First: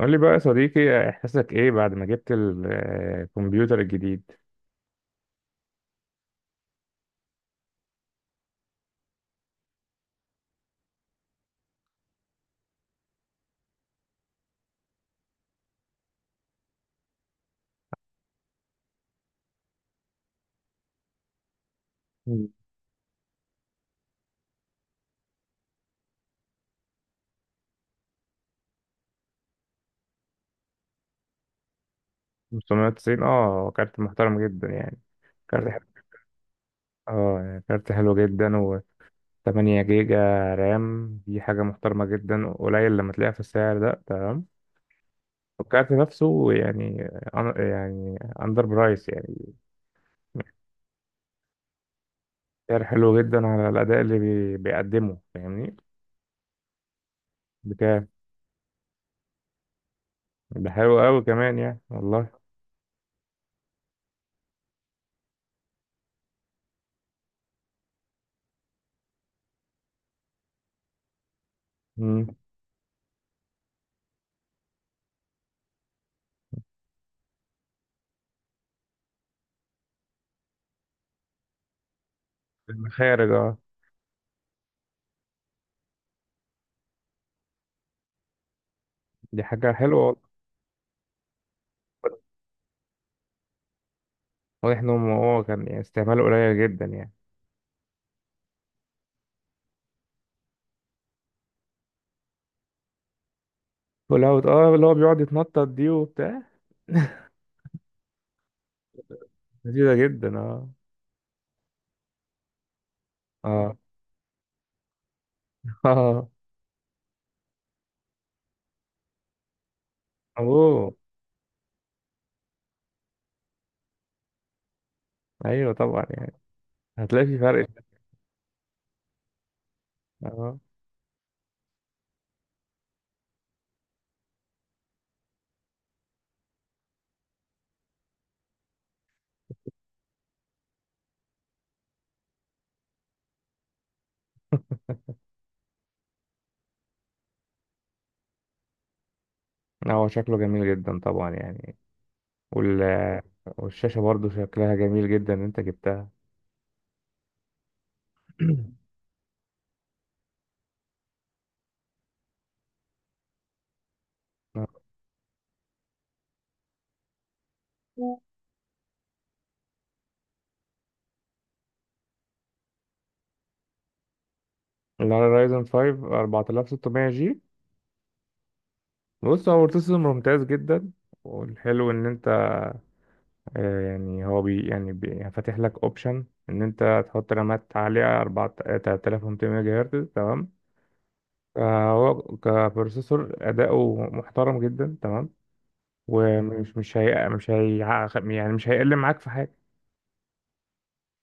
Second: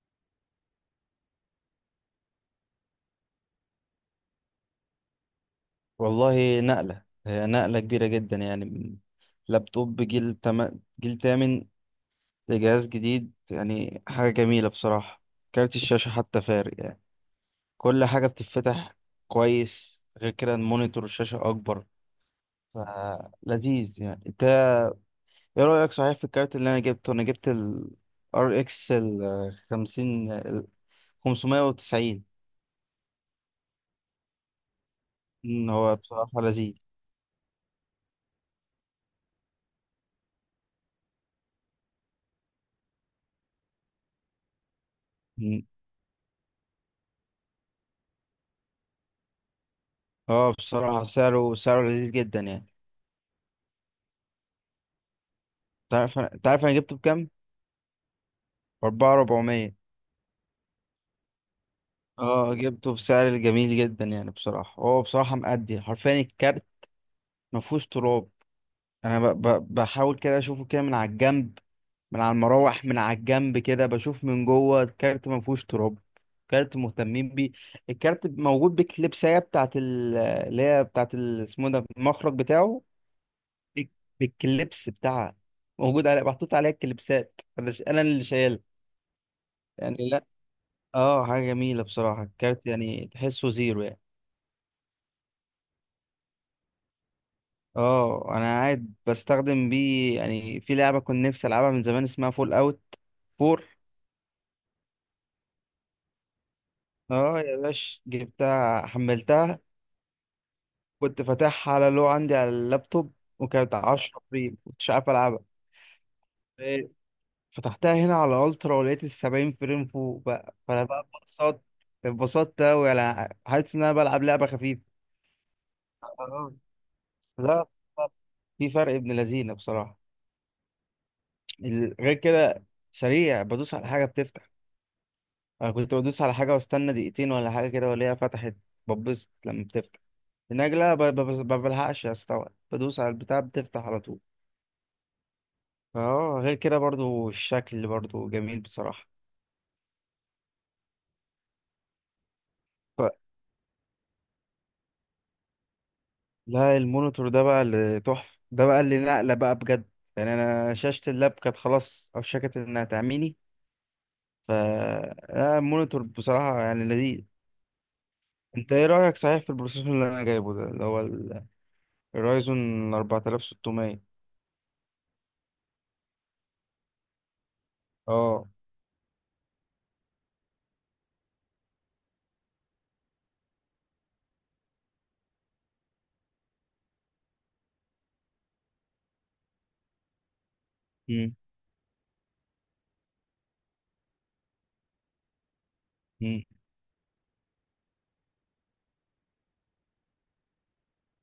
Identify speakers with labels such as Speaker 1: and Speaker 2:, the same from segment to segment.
Speaker 1: قول لي بقى يا صديقي، احساسك ايه بعد ما جبت الكمبيوتر الجديد؟
Speaker 2: والله نقلة هي نقلة كبيرة جدا، يعني من لابتوب جيل تامن لجهاز جديد، يعني حاجة جميلة بصراحة. كارت الشاشة حتى فارق يعني، كل حاجة بتتفتح كويس. غير كده المونيتور الشاشة أكبر،
Speaker 1: مم.
Speaker 2: فلذيذ يعني. انت ايه رأيك صحيح في الكارت اللي انا جبت ال RX ال 50 ال 590؟
Speaker 1: 590، كارت محترم جدا، يعني كارت
Speaker 2: مم، هو
Speaker 1: حلو.
Speaker 2: بصراحة لذيذ.
Speaker 1: اه يعني كارت حلو جدا، و 8 جيجا رام، دي حاجة محترمة جدا، قليل لما تلاقيها في السعر ده، تمام.
Speaker 2: مم.
Speaker 1: والكارت نفسه يعني، يعني اندر برايس، يعني
Speaker 2: اه بصراحة سعره لذيذ جدا يعني.
Speaker 1: سعر حلو جدا على الأداء اللي بيقدمه، فاهمني؟
Speaker 2: تعرف انا جبته بكام؟
Speaker 1: بكام؟
Speaker 2: 400.
Speaker 1: ده حلو قوي كمان، يعني والله.
Speaker 2: اه جبته بسعر جميل جدا يعني، بصراحة. هو بصراحة مأدي حرفيا، الكارت مفهوش تراب. أنا بحاول كده أشوفه كده من على الجنب، من
Speaker 1: مم.
Speaker 2: على المراوح، من على الجنب كده، بشوف من جوه الكارت مفهوش تراب. كارت مهتمين بيه. الكارت موجود بالكليبسية بتاعت ال... اللي هي بتاعت ال... اسمه ده المخرج بتاعه،
Speaker 1: المخارج، اه.
Speaker 2: بال- بالكليبس بتاعها، موجود على محطوط عليها الكليبسات. أنا اللي شايلها،
Speaker 1: دي حاجة
Speaker 2: يعني.
Speaker 1: حلوة.
Speaker 2: لا، اه حاجة جميلة بصراحة الكارت، يعني تحسه زيرو يعني.
Speaker 1: واضح ان هو كان يعني استعماله قليل جدا يعني.
Speaker 2: اه، انا قاعد بستخدم بيه يعني في لعبه كنت نفسي العبها من زمان، اسمها فول اوت 4.
Speaker 1: فول اوت، اه، اللي هو بيقعد يتنطط دي وبتاع.
Speaker 2: اه يا باش، جبتها حملتها.
Speaker 1: لذيذة جدا، اه.
Speaker 2: كنت فاتحها على، لو عندي على اللابتوب، وكانت
Speaker 1: اه
Speaker 2: 10 فريم مش عارف العبها.
Speaker 1: اه.
Speaker 2: إيه، فتحتها هنا على الترا، ولقيت ال 70 فريم فوق، بقى فانا
Speaker 1: اوه.
Speaker 2: بقى اتبسطت. اتبسطت اوي، انا حاسس ان انا بلعب لعبه خفيفه.
Speaker 1: ايوه طبعا، يعني
Speaker 2: آه.
Speaker 1: هتلاقي في
Speaker 2: لا،
Speaker 1: فرق.
Speaker 2: في فرق ابن لذينه بصراحه.
Speaker 1: اه.
Speaker 2: غير كده سريع، بدوس على حاجه بتفتح. انا كنت بدوس على حاجه واستنى دقيقتين ولا حاجه كده، والاقيها فتحت، ببص لما بتفتح النجله. ما بلحقش استوعب، بدوس على البتاع بتفتح على طول. اه غير كده برضو الشكل برضو جميل بصراحه.
Speaker 1: آه، هو شكله جميل جدا طبعا يعني. وال
Speaker 2: ف...
Speaker 1: والشاشة برضو شكلها جميل جدا ان انت جبتها.
Speaker 2: لا، المونيتور ده بقى اللي تحفه، ده بقى اللي نقله بقى بجد. يعني انا شاشه اللاب كانت خلاص اوشكت انها تعميني. ف
Speaker 1: آه.
Speaker 2: لا، المونيتور بصراحه يعني لذيذ. انت ايه رايك صحيح في البروسيسور اللي انا جايبه ده، اللي هو الرايزون 4600؟
Speaker 1: اللي على رايزن 5 4600 جي.
Speaker 2: اه.
Speaker 1: بص، هو بروسيسور ممتاز جدا، والحلو ان، يعني هو فاتح لك اوبشن ان انت تحط رامات عاليه 4، 3200 ميجا هرتز، تمام.
Speaker 2: مم.
Speaker 1: فهو كبروسيسور اداؤه محترم جدا، تمام. ومش مش هي مش هي يعني مش هيقل معاك في حاجه.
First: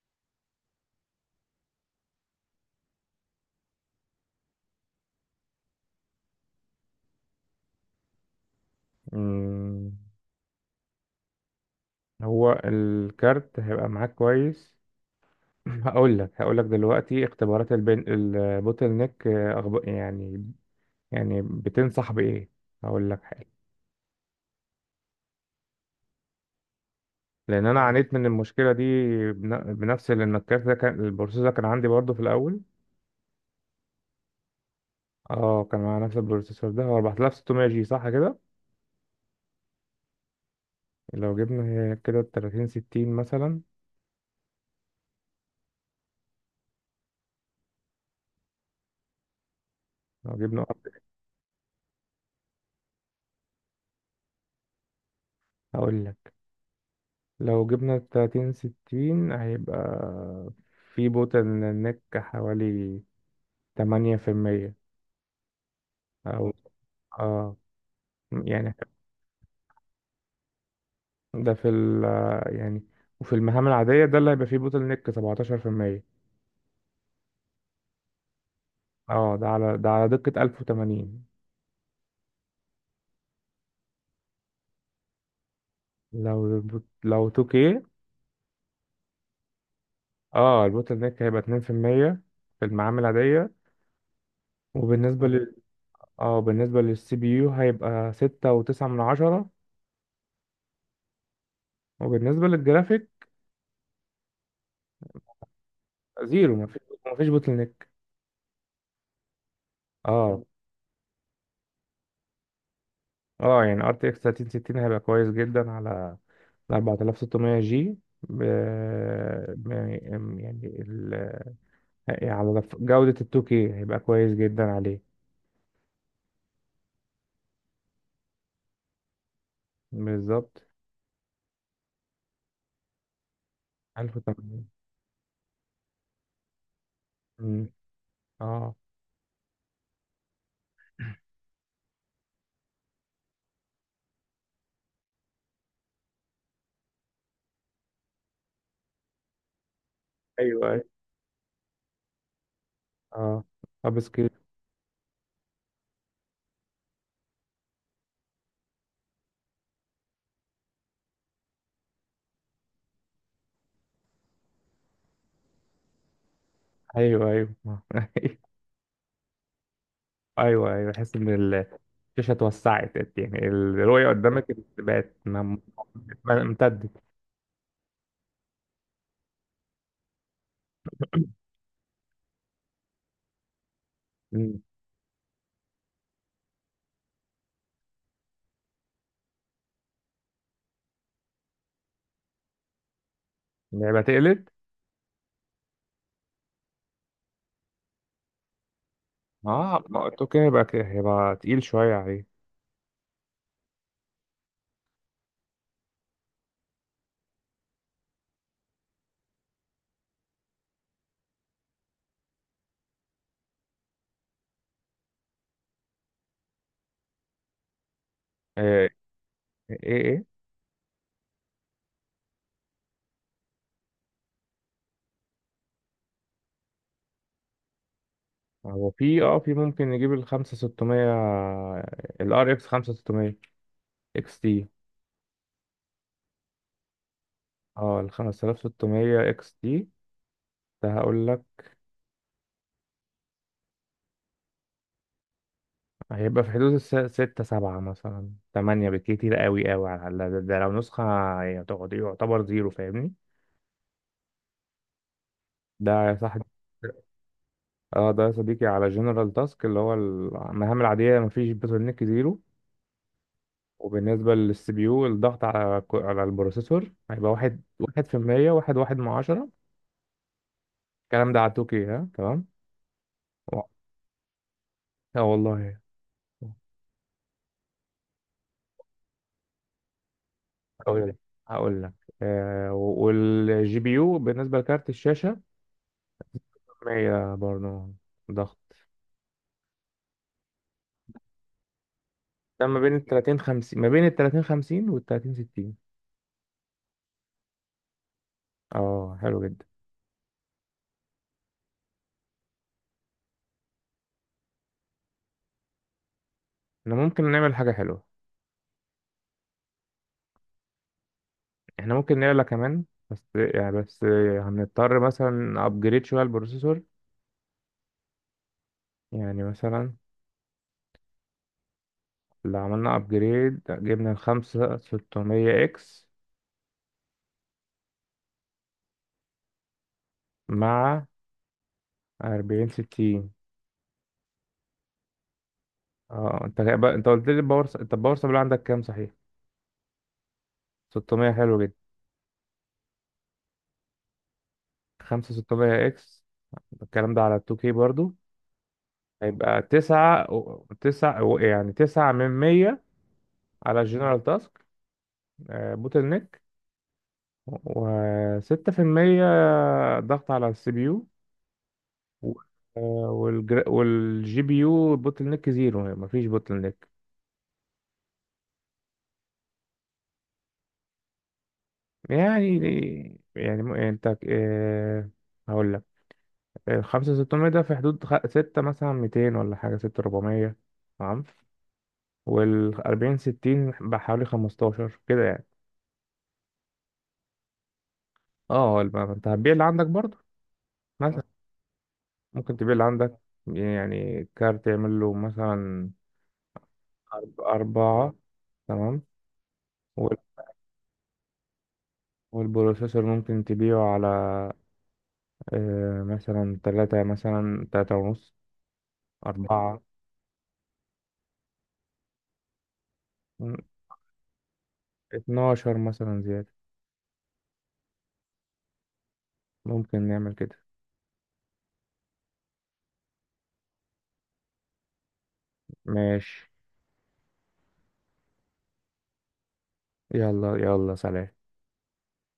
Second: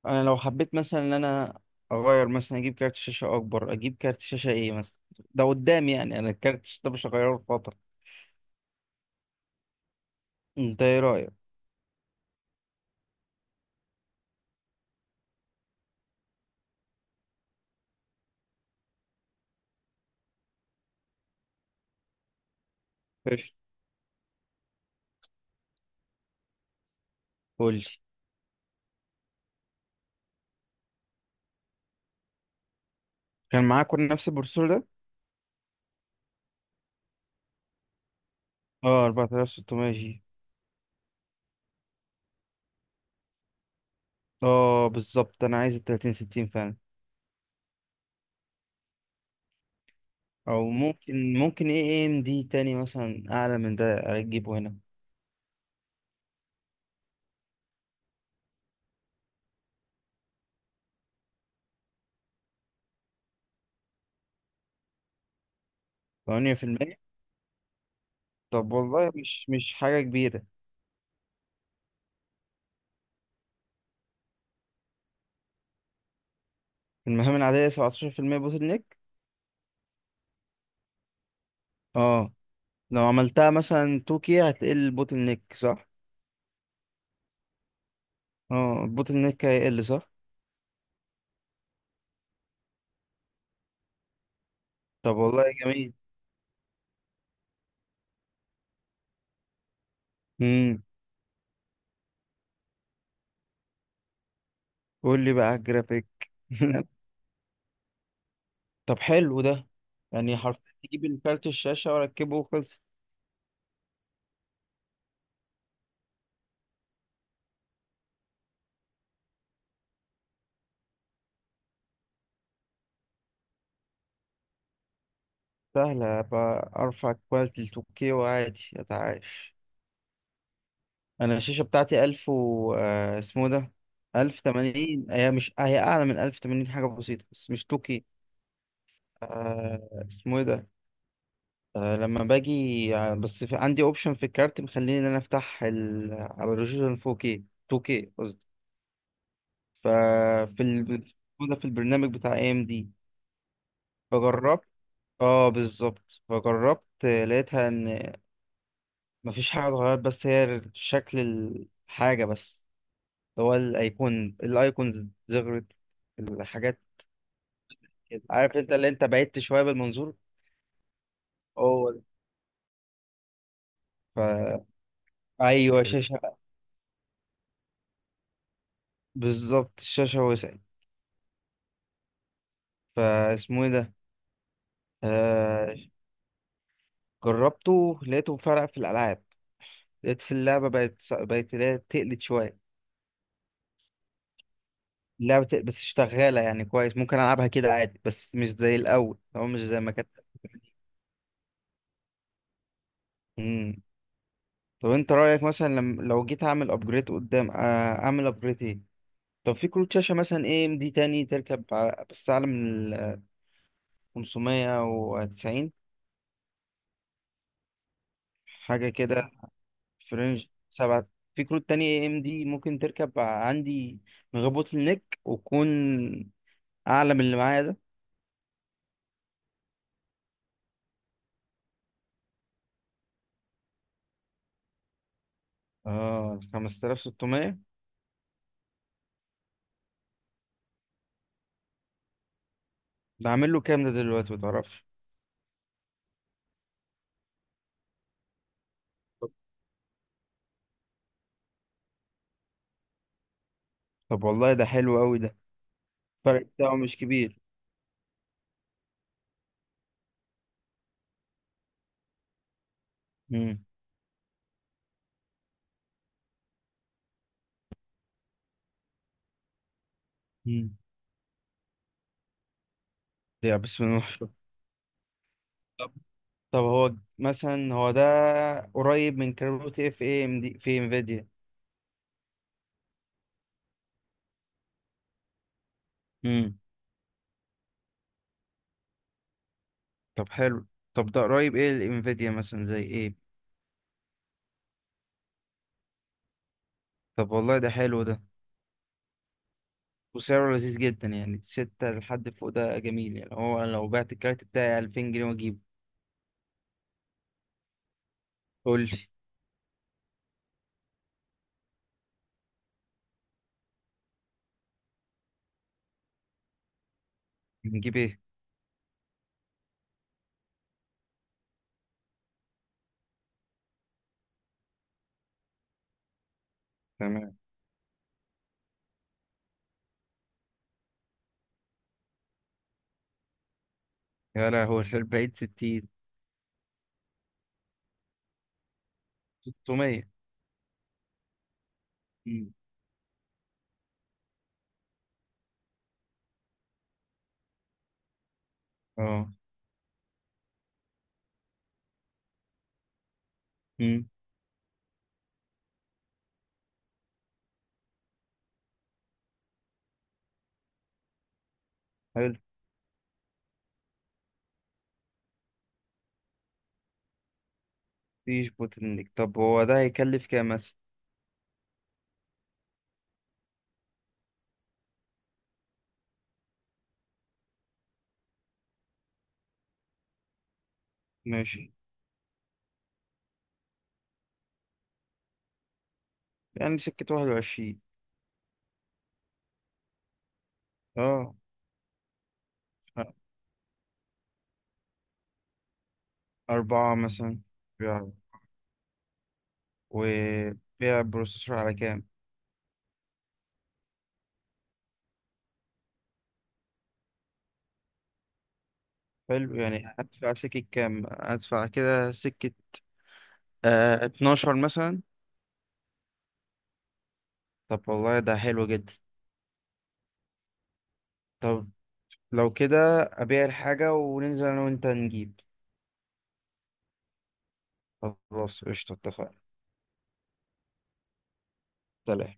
Speaker 2: انا لو حبيت مثلا ان انا اغير، مثلا اجيب كارت شاشه اكبر، اجيب كارت شاشه ايه مثلا ده قدام، يعني انا الكارت الشاشه ده مش هغيره في فتره.
Speaker 1: مم،
Speaker 2: انت ايه رايك؟
Speaker 1: هو الكارت هيبقى معاك كويس. هقول لك دلوقتي اختبارات البوتل نيك، يعني، بتنصح بايه؟ هقول لك.
Speaker 2: ماشي.
Speaker 1: لان
Speaker 2: قول
Speaker 1: انا
Speaker 2: لي.
Speaker 1: عانيت من المشكله دي. بنفس، لان الكارت ده كان البروسيسور ده كان عندي برضه في الاول.
Speaker 2: كان معاك كل نفس البروسيسور ده؟
Speaker 1: اه، كان مع نفس البروسيسور ده، هو 4600 جي، صح كده؟
Speaker 2: اه، 4600 جي.
Speaker 1: لو جبنا كده 30 60 مثلا.
Speaker 2: اه بالظبط، انا عايز ال 3060 فعلا.
Speaker 1: لو جبنا
Speaker 2: او ممكن ايه ام دي تاني مثلا اعلى من ده، اجيبه هنا.
Speaker 1: اقول لك، لو جبنا 30 60 هيبقى في بوتل نيك حوالي 8%. او
Speaker 2: 8%؟
Speaker 1: اه
Speaker 2: طب
Speaker 1: يعني
Speaker 2: والله مش حاجه كبيره.
Speaker 1: ده في ال يعني وفي المهام العادية ده اللي هيبقى فيه بوتل نيك 17%.
Speaker 2: المهام العاديه 17% بوتل نيك؟
Speaker 1: اه، ده على دقة 1080.
Speaker 2: اه، لو عملتها مثلا 2K هتقل البوتل نيك صح؟
Speaker 1: لو 2K،
Speaker 2: اه، البوتل نيك هيقل صح.
Speaker 1: اه البوتل نيك هيبقى 2% في المية، في المعامل العادية.
Speaker 2: طب
Speaker 1: وبالنسبة اه
Speaker 2: والله
Speaker 1: لل
Speaker 2: جميل.
Speaker 1: اه بالنسبة للسي بي يو هيبقى ستة وتسعة من عشرة.
Speaker 2: امم.
Speaker 1: وبالنسبة للجرافيك
Speaker 2: قول لي بقى على الجرافيك.
Speaker 1: زيرو، مفيش مفيش بوتل نيك.
Speaker 2: طب حلو ده، يعني
Speaker 1: اه،
Speaker 2: حرفيا تجيب الكارت الشاشة واركبه وخلص.
Speaker 1: اه. يعني ار تي اكس 3060 هيبقى كويس جدا على 4600 جي. ب... ب- يعني ال... يعني على لف- جودة ال 2K هيبقى كويس جدا عليه،
Speaker 2: سهلة بقى، ارفع كواليتي ل 2K وعادي اتعايش.
Speaker 1: بالظبط.
Speaker 2: انا الشاشة بتاعتي 1000 و اسمه ده،
Speaker 1: 1080.
Speaker 2: 1080. هي مش، هي اعلى من 1080 حاجة بسيطة بس مش
Speaker 1: مم.
Speaker 2: 2K.
Speaker 1: اه،
Speaker 2: اسمه ايه ده؟ لما باجي، بس في... عندي اوبشن في الكارت مخليني ان انا افتح ال... على ريزولوشن 4K 2K. ففي
Speaker 1: ايوه، أيوة.
Speaker 2: ال... موجودة في البرنامج بتاع اي ام دي.
Speaker 1: اه. اب
Speaker 2: فجربت. اه بالظبط، فجربت، لقيتها ان مفيش حاجة اتغيرت، بس هي شكل الحاجة بس. هو الايكونز زغرت، الحاجات
Speaker 1: ايوه، ايوه،
Speaker 2: كده عارف، انت اللي انت بعدت شوية بالمنظور.
Speaker 1: ايوه، ايوه، بحس ان
Speaker 2: هو ده.
Speaker 1: الشاشه اتوسعت، يعني الرؤيه
Speaker 2: ف
Speaker 1: قدامك بقت م-
Speaker 2: ايوه، شاشة
Speaker 1: امتدت.
Speaker 2: بالظبط الشاشة وسعت. فاسمه ايه ده؟
Speaker 1: مم.
Speaker 2: آه... جربته لقيته فرق في الالعاب. لقيت في اللعبة بقت اللي هي تقلت شوية.
Speaker 1: يبقى تقلد.
Speaker 2: لعبة بس شغالة يعني كويس، ممكن ألعبها كده عادي بس مش زي الأول أو مش زي
Speaker 1: اه،
Speaker 2: ما
Speaker 1: ما
Speaker 2: كانت.
Speaker 1: قلت اوكي، يبقى هيبقى تقيل شويه عليه.
Speaker 2: مم. طب أنت رأيك مثلا، لم... لو جيت أعمل أبجريد قدام، أعمل أبجريد إيه؟ طب في كروت شاشة مثلا إيه إم دي تاني تركب، بس أعلى من ال 590
Speaker 1: آه،
Speaker 2: حاجة كده،
Speaker 1: ايه
Speaker 2: في
Speaker 1: ايه
Speaker 2: رينج سبعة. في كروت تانية إيه إم دي ممكن تركب عندي من غير بوتل نيك وتكون أعلى من اللي معايا ده؟
Speaker 1: هو في ممكن نجيب ال 5600، ال ار اكس 5600 اكس تي.
Speaker 2: 5600.
Speaker 1: اه ال 5600 اكس تي ده، هقول لك.
Speaker 2: بعمل له كام ده دلوقتي، متعرفش؟
Speaker 1: هيبقى في حدود ستة، سبعة مثلا، تمانية بالكتير، قوي قوي على الأقل. ده لو نسخة، يعتبر زيرو، فاهمني.
Speaker 2: طب والله ده حلو أوي ده،
Speaker 1: ده صح.
Speaker 2: الفرق بتاعه مش كبير.
Speaker 1: اه، ده يا صديقي على جنرال تاسك اللي هو المهام العادية، مفيش بترنيك، زيرو.
Speaker 2: امم.
Speaker 1: وبالنسبة للسي بي يو الضغط على على البروسيسور هيبقى واحد واحد في المية، واحد واحد من عشرة.
Speaker 2: مم.
Speaker 1: الكلام ده على التوكي ها، تمام.
Speaker 2: يا
Speaker 1: و-
Speaker 2: بسم الله ما شاء الله.
Speaker 1: اه والله.
Speaker 2: طب طب هو مثلا هو ده قريب من كروت اف اي ام دي في
Speaker 1: هقول لك
Speaker 2: انفيديا؟
Speaker 1: هقول لك والجي بي يو بالنسبة لكارت الشاشة
Speaker 2: امم.
Speaker 1: مية برضه، ضغط.
Speaker 2: طب حلو. طب ده قريب ايه الانفيديا مثلا
Speaker 1: ده ما
Speaker 2: زي
Speaker 1: بين ال
Speaker 2: ايه؟
Speaker 1: 30 50 ما بين ال 30 50 وال 30 60.
Speaker 2: طب والله ده حلو ده،
Speaker 1: اه، حلو جدا.
Speaker 2: وسعره لذيذ جدا يعني. ستة لحد فوق ده جميل يعني، هو لو بعت الكارت بتاعي 2000 جنيه واجيبه.
Speaker 1: احنا ممكن نعمل حاجة حلوة.
Speaker 2: قول لي.
Speaker 1: احنا ممكن نعلى كمان، بس هنضطر مثلا ابجريد شوية البروسيسور.
Speaker 2: نجيب ايه؟
Speaker 1: يعني مثلا، لو عملنا ابجريد جبنا الخمسة 600 اكس
Speaker 2: تمام.
Speaker 1: مع 40 60.
Speaker 2: يا لهوي البعيد 60؟
Speaker 1: اه، انت قلت لي انت الباور سبلاي عندك كام، صحيح؟
Speaker 2: 600.
Speaker 1: 600. حلو جدا.
Speaker 2: مم.
Speaker 1: 5 600 اكس، الكلام ده على 2K برضو،
Speaker 2: اه.
Speaker 1: هيبقى تسعة و- تسعة و- يعني تسعة من مية على
Speaker 2: امم.
Speaker 1: الجنرال تاسك، بوتل نيك، وستة في المية ضغط على السي بي يو.
Speaker 2: حلو.
Speaker 1: والجي بي يو بوتل نيك زيرو، يعني مفيش بوتل نيك.
Speaker 2: مفيش بوتل نيك. طب هو ده هيكلف كام مثلا؟
Speaker 1: يعني يعني انت، هقول لك. الخمسة ستمية ده في حدود ستة مثلا، ميتين ولا حاجة، ستة ربعمية، تمام.
Speaker 2: ماشي.
Speaker 1: والأربعين ستين بحوالي خمستاشر كده يعني.
Speaker 2: يعني سكة 21؟
Speaker 1: اه، انت هتبيع اللي عندك برضه، مثلا.
Speaker 2: اه.
Speaker 1: ممكن تبيع اللي عندك، يعني كارت يعمل له مثلا
Speaker 2: أربعة مثلا. بيع.
Speaker 1: أربعة. تمام. وال-
Speaker 2: وبيع بروسيسور على كام؟
Speaker 1: والبروسيسور ممكن تبيعه على مثلا تلاتة، مثلا تلاتة ونص،
Speaker 2: حلو،
Speaker 1: أربعة.
Speaker 2: يعني هدفع سكة كام؟ هدفع كده سكة
Speaker 1: م-
Speaker 2: 12 مثلا.
Speaker 1: اتناشر مثلا زيادة.
Speaker 2: طب والله ده حلو جدا.
Speaker 1: ممكن نعمل كده.
Speaker 2: طب، لو كده أبيع الحاجة وننزل أنا وأنت نجيب.
Speaker 1: ماشي.
Speaker 2: خلاص قشطة، اتفقنا.
Speaker 1: يلا يلا، سلام.
Speaker 2: سلام.